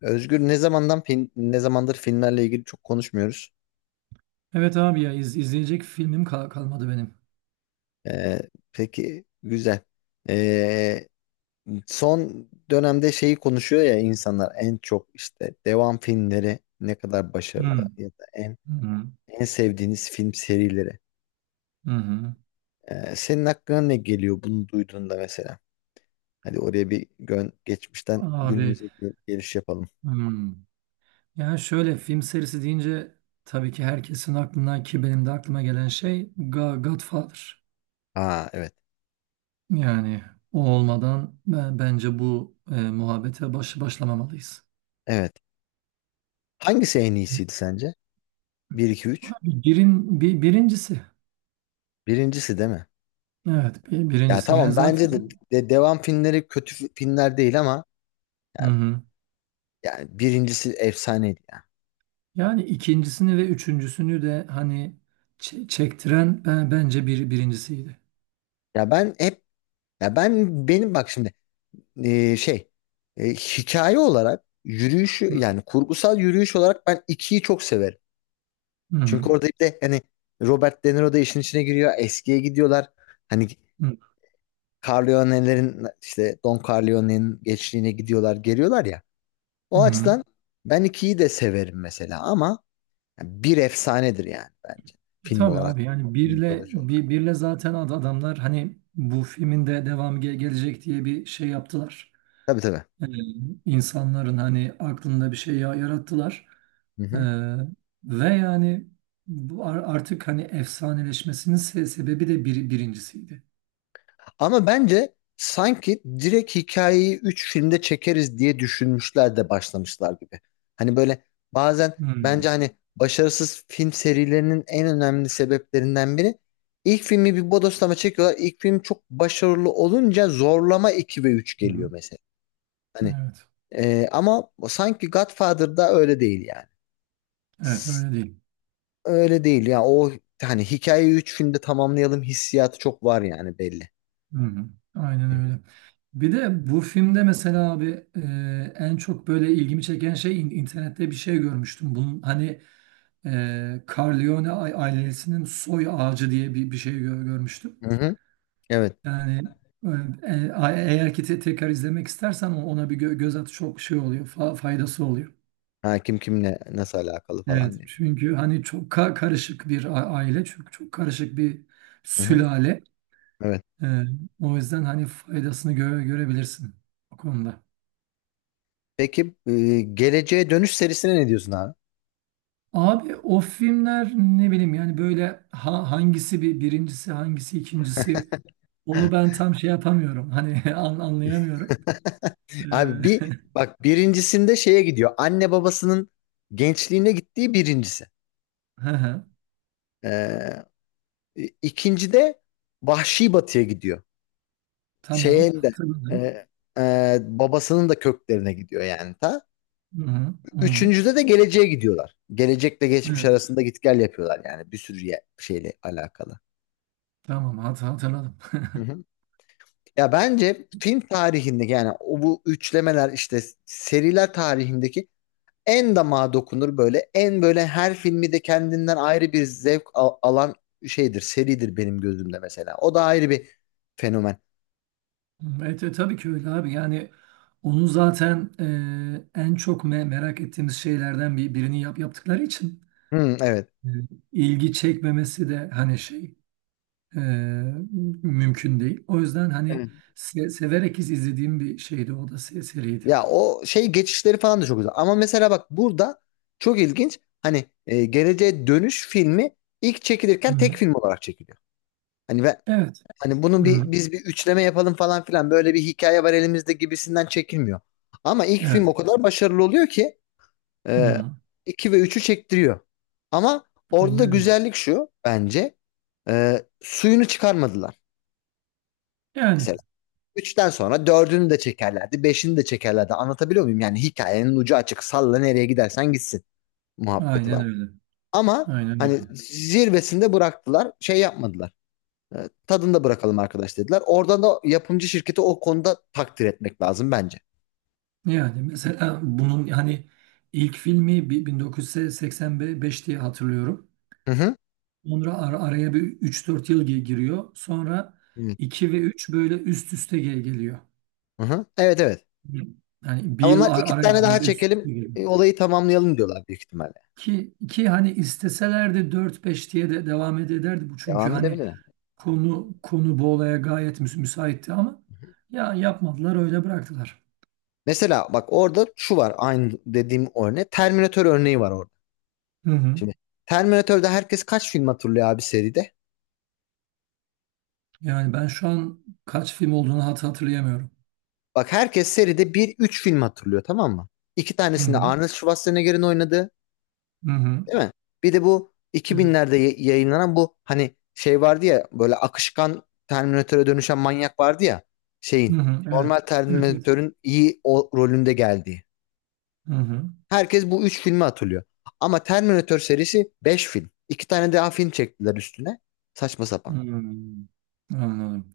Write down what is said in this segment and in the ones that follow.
Özgür ne zamandır filmlerle ilgili çok konuşmuyoruz. Evet abi ya izleyecek filmim kalmadı benim. Ee, peki güzel. Ee, Son dönemde şeyi konuşuyor ya insanlar en çok işte devam filmleri ne kadar başarılı Hmm. ya da en Hı hı. en sevdiğiniz film serileri. Hı. Senin aklına ne geliyor bunu duyduğunda mesela? Hadi oraya bir gön geçmişten Abi. günümüze geliş yapalım. Hmm. Yani şöyle film serisi deyince tabii ki herkesin aklına, ki benim de aklıma gelen şey Godfather. Aa, evet. Yani o olmadan bence bu muhabbete başlamamalıyız. Evet. Hangisi en iyisiydi sence? Bir 2 3. Abi birincisi. Birincisi değil mi? Evet, Ya birincisi. Yani tamam, zaten. bence de, devam filmleri kötü filmler değil ama Hı yani, hı. yani birincisi efsaneydi ya. Yani ikincisini ve üçüncüsünü de hani çektiren bence birincisiydi. Ya ben hep ya ben benim bak şimdi, şey, hikaye olarak yürüyüşü, yani kurgusal yürüyüş olarak ben ikiyi çok severim. Hı hı. Çünkü orada bir de hani Robert De Niro da işin içine giriyor. Eskiye gidiyorlar. Hani Hı Corleone'lerin, işte Don Corleone'nin gençliğine gidiyorlar, geliyorlar ya. hı. O Hı. açıdan ben ikiyi de severim mesela ama yani bir efsanedir yani bence. Film Tabii olarak. abi, yani Film birle, mitoloji olarak. Zaten adamlar hani bu filmin de devamı gelecek diye bir şey yaptılar. Tabii tabii. Ee, insanların hani aklında bir şey yarattılar. Hı Ee, hı. Ve yani bu artık hani efsaneleşmesinin sebebi de birincisiydi. Ama bence sanki direkt hikayeyi 3 filmde çekeriz diye düşünmüşler de başlamışlar gibi. Hani böyle bazen Hı bence hani başarısız film serilerinin en önemli sebeplerinden biri, ilk filmi bir bodoslama çekiyorlar. İlk film çok başarılı olunca zorlama 2 ve 3 geliyor hı. mesela. Hani Evet. Ama sanki Godfather'da öyle değil yani. Evet, öyle değil. Öyle değil ya. O hani hikayeyi 3 filmde tamamlayalım hissiyatı çok var yani, belli. Hı hı. Aynen Hı hı. öyle. Bir de bu filmde mesela abi, en çok böyle ilgimi çeken şey, internette bir şey görmüştüm. Bunun hani Corleone ailesinin soy ağacı diye bir şey görmüştüm. Hı hı. Evet. Yani eğer ki tekrar izlemek istersen ona bir göz at, çok şey oluyor, faydası oluyor. Ha, kim kimle nasıl alakalı Evet, falan diye. çünkü hani çok karışık bir aile, çünkü çok karışık bir Hı hı. sülale. Evet. E, O yüzden hani faydasını görebilirsin o konuda. Peki geleceğe dönüş serisine ne diyorsun abi? Abi, o filmler ne bileyim yani, böyle hangisi birincisi, hangisi ikincisi, onu ben tam şey yapamıyorum. Hani, anlayamıyorum. Ee, Abi bir bak, birincisinde şeye gidiyor. Anne babasının gençliğine gittiği birincisi. hı hı, Ee, ikinci de Vahşi Batı'ya gidiyor. tamam, Şeyin de hatırladım. e, babasının da köklerine gidiyor yani ta. Hı hı, hı hı. Üçüncüde de geleceğe gidiyorlar. Gelecekle geçmiş Evet, arasında git gel yapıyorlar yani, bir sürü şeyle alakalı. tamam, hatırladım. Hı hı. Ya bence film tarihinde, yani o bu üçlemeler, işte seriler tarihindeki en damağa dokunur böyle. En böyle her filmi de kendinden ayrı bir zevk alan şeydir, seridir benim gözümde mesela. O da ayrı bir fenomen. Evet, tabii ki öyle abi. Yani onu zaten en çok merak ettiğimiz şeylerden birini yaptıkları için Hmm, evet. e, ilgi çekmemesi de hani şey, e, mümkün değil. O yüzden hani Evet. Severek izlediğim bir şeydi o da, seriydi. Ya o şey geçişleri falan da çok güzel. Ama mesela bak, burada çok ilginç. Hani Geleceğe Dönüş filmi ilk çekilirken tek Hı. film olarak çekiliyor. Hani ve Evet. hani bunu Hı, biz bir üçleme yapalım falan filan, böyle bir hikaye var elimizde gibisinden çekilmiyor. Ama ilk film evet. o kadar başarılı oluyor ki Ee, Hı, 2 ve üçü çektiriyor. Ama orada da aynen öyle. güzellik şu bence. Suyunu çıkarmadılar. Yani Mesela 3'ten sonra dördünü de çekerlerdi, beşini de çekerlerdi. Anlatabiliyor muyum? Yani hikayenin ucu açık. Salla nereye gidersen gitsin muhabbeti aynen var. öyle. Ama Aynen hani öyle. zirvesinde bıraktılar. Şey yapmadılar. Tadında bırakalım arkadaş dediler. Oradan da yapımcı şirketi o konuda takdir etmek lazım bence. Yani mesela bunun hani ilk filmi 1985 diye hatırlıyorum. Hı hı. Sonra araya bir 3-4 yıl giriyor. Sonra Hı 2 ve 3 böyle üst üste geliyor. hı. Evet evet. Yani bir Ama yıl onlar iki arayla tane daha böyle üst çekelim, üste geliyor. Olayı tamamlayalım diyorlar büyük ihtimalle. Ki hani isteselerdi dört, beş diye de devam ederdi bu. Çünkü Devam hani edebilir. Konu bu olaya gayet müsaitti, ama yapmadılar, öyle bıraktılar. Mesela bak, orada şu var, aynı dediğim örneği. Terminator örneği var orada. Hı hı. Şimdi Terminator'da herkes kaç film hatırlıyor abi seride? Yani ben şu an kaç film olduğunu hatırlayamıyorum. Bak herkes seride üç film hatırlıyor, tamam mı? İki Hı tanesinde hı. Arnold Schwarzenegger'in oynadığı, Hı hı. değil mi? Bir de bu Evet. 2000'lerde yayınlanan bu hani şey vardı ya, böyle akışkan Terminator'a dönüşen manyak vardı ya, Hı şeyin hı. Evet. normal Evet, evet. Terminator'ın iyi o rolünde geldiği. Hı hı. Herkes bu üç filmi hatırlıyor. Ama Terminator serisi 5 film. İki tane daha film çektiler üstüne. Saçma sapan. Hmm. Anladım.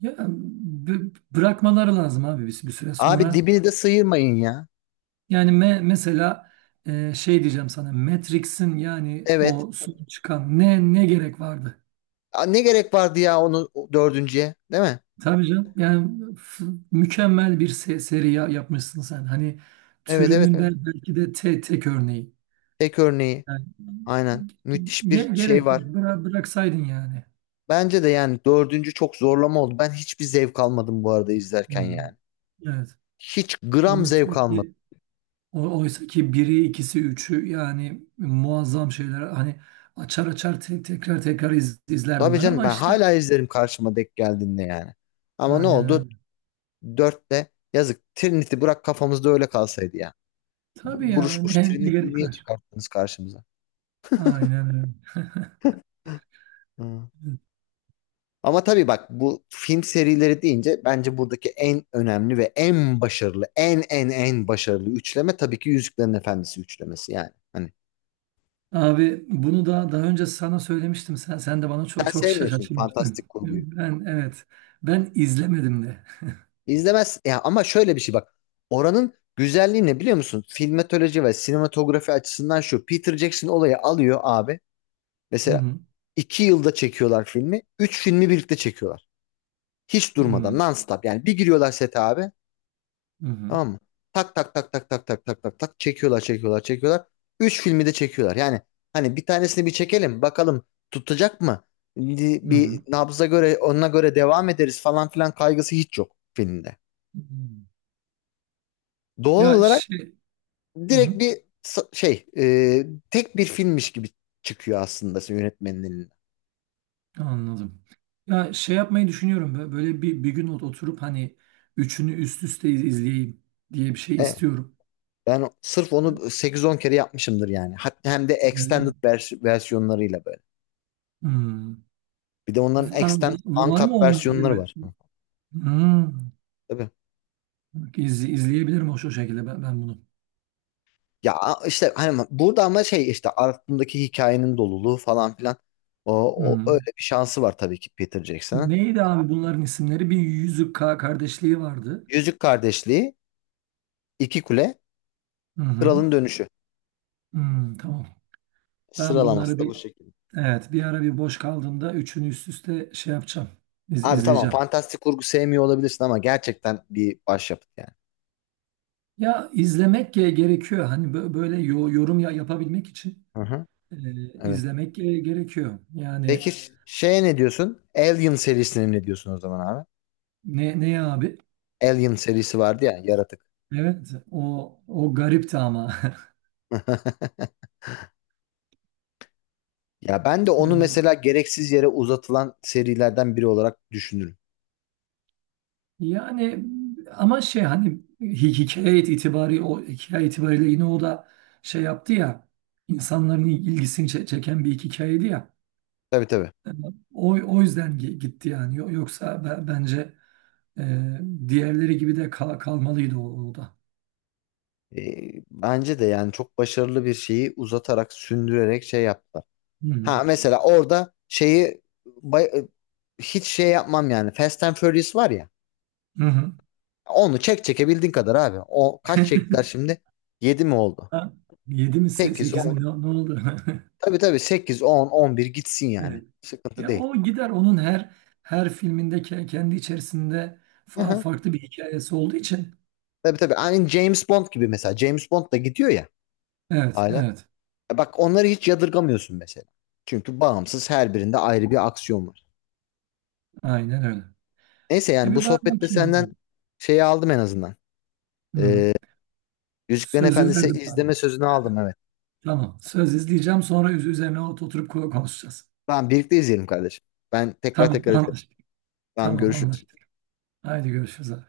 Ya, bırakmaları lazım abi bir süre Abi sonra. dibini de sıyırmayın ya. Yani mesela, şey diyeceğim sana, Matrix'in yani Evet. o son çıkan, ne gerek vardı? Aa, ne gerek vardı ya onu, o dördüncüye, değil mi? Tabii canım, yani mükemmel bir seri yapmışsın sen. Hani Evet evet türünün evet. Belki de tek örneği. Tek örneği. Yani Aynen. Müthiş bir şey gerek yok. var. Bıraksaydın yani. Bence de yani dördüncü çok zorlama oldu. Ben hiçbir zevk almadım bu arada izlerken Hı-hı. yani. Evet. Hiç gram Oysa zevk almadım. ki biri, ikisi, üçü yani muazzam şeyler. Hani açar açar tekrar tekrar izlerdim Tabii ben, canım, ama ben işte, hala izlerim karşıma denk geldiğinde yani. Ama ne aynen oldu? öyle. Dörtte, yazık. Trinity bırak kafamızda öyle kalsaydı ya. Tabii ya, Buruşmuş ne Trinity'yi gerek niye var? çıkarttınız karşımıza? Aynen öyle. Hı. Ama tabii bak, bu film serileri deyince bence buradaki en önemli ve en başarılı, en başarılı üçleme tabii ki Yüzüklerin Efendisi üçlemesi yani. Hani Abi, bunu da daha önce sana söylemiştim. Sen de bana çok sen çok sevmiyorsun şaşırtmıştın. fantastik kurguyu. Ben, evet. Ben izlemedim de. İzlemez ya ama şöyle bir şey bak. Oranın güzelliği ne biliyor musun? Filmatoloji ve sinematografi açısından şu: Peter Jackson olayı alıyor abi. Hı Mesela hı. iki yılda çekiyorlar filmi. Üç filmi birlikte çekiyorlar. Hiç Hı durmadan hı. non-stop. Yani bir giriyorlar sete abi. Hı Tamam mı? Tak tak tak tak tak tak tak tak tak çekiyorlar çekiyorlar çekiyorlar. Üç filmi de çekiyorlar. Yani hani bir tanesini bir çekelim bakalım, tutacak mı? Bir hı. bir Nabza göre ona göre devam ederiz falan filan kaygısı hiç yok filmde. Hı. Doğal Ya olarak şey Hı hı. direkt şey, tek bir filmmiş gibi çıkıyor aslında yönetmenin elinden. Anladım. Ya, şey yapmayı düşünüyorum. Böyle bir gün oturup hani üçünü üst üste izleyeyim diye bir şey E, istiyorum. Ben sırf onu sekiz on kere yapmışımdır yani. Hatta hem de Öyle mi? extended versiyonlarıyla böyle. Hı. Bir de onların extended Var mı uncut onun böyle? versiyonları var. Hı. Hı. Tabii. İzleyebilirim o, şu şekilde ben bunu. Ya işte hani burada ama şey işte aklındaki hikayenin doluluğu falan filan. O, O Hı. öyle bir şansı var tabii ki Peter Jackson'ın. Neydi abi bunların isimleri? Bir Yüzük Kardeşliği vardı. Yüzük Kardeşliği, İki Kule, Hı hı. Kralın Dönüşü. Hı, tamam. Ben Sıralaması bunları da bu şekilde. evet, bir ara, bir boş kaldığımda üçünü üst üste şey yapacağım. Abi tamam, İzleyeceğim. fantastik kurgu sevmiyor olabilirsin ama gerçekten bir başyapıt yani. Ya izlemek gerekiyor. Hani böyle yorum yapabilmek için Hı hı. Evet. izlemek gerekiyor. Yani Peki şeye ne diyorsun? Alien serisine ne diyorsun o zaman abi? Ne abi? Alien serisi vardı ya, yaratık. Evet, o garipti ama. Ya ben de onu mesela gereksiz yere uzatılan serilerden biri olarak düşünürüm. Yani, ama şey hani, hikaye itibariyle yine o da şey yaptı ya, insanların ilgisini çeken bir iki hikayeydi ya. Tabii tabii. Yani o yüzden gitti yani. Yoksa bence e, diğerleri gibi de kalmalıydı o da. Bence de yani çok başarılı bir şeyi uzatarak, sündürerek şey yaptılar. Hı hı. Ha mesela orada şeyi hiç şey yapmam yani. Fast and Furious var ya. Hı hı. Onu çekebildiğin kadar abi. O kaç çektiler şimdi? 7 mi oldu? Ha, yedi mi, 8, sekiz mi, 10. ne oldu? Tabii tabii, sekiz, on bir gitsin yani. Evet. Sıkıntı Ya, değil. o gider, onun her filminde kendi içerisinde farklı bir hikayesi olduğu için. Tabii tabii. Aynı James Bond gibi mesela. James Bond da gidiyor ya Evet, hala. evet. E bak, onları hiç yadırgamıyorsun mesela. Çünkü bağımsız, her birinde ayrı bir aksiyon var. Aynen öyle. Neyse yani bu Bir sohbette bakayım ya. senden şeyi aldım en azından. Hı hı. Ee, Yüzüklerin Sözü Efendisi verdim abi. izleme sözünü aldım, evet. Tamam. Söz, izleyeceğim, sonra üzerine oturup konuşacağız. Tamam, birlikte izleyelim kardeşim. Ben tekrar Tamam, tekrar izlerim. anlaştık. Tamam, Tamam, görüşürüz. anlaştık. Haydi, görüşürüz abi.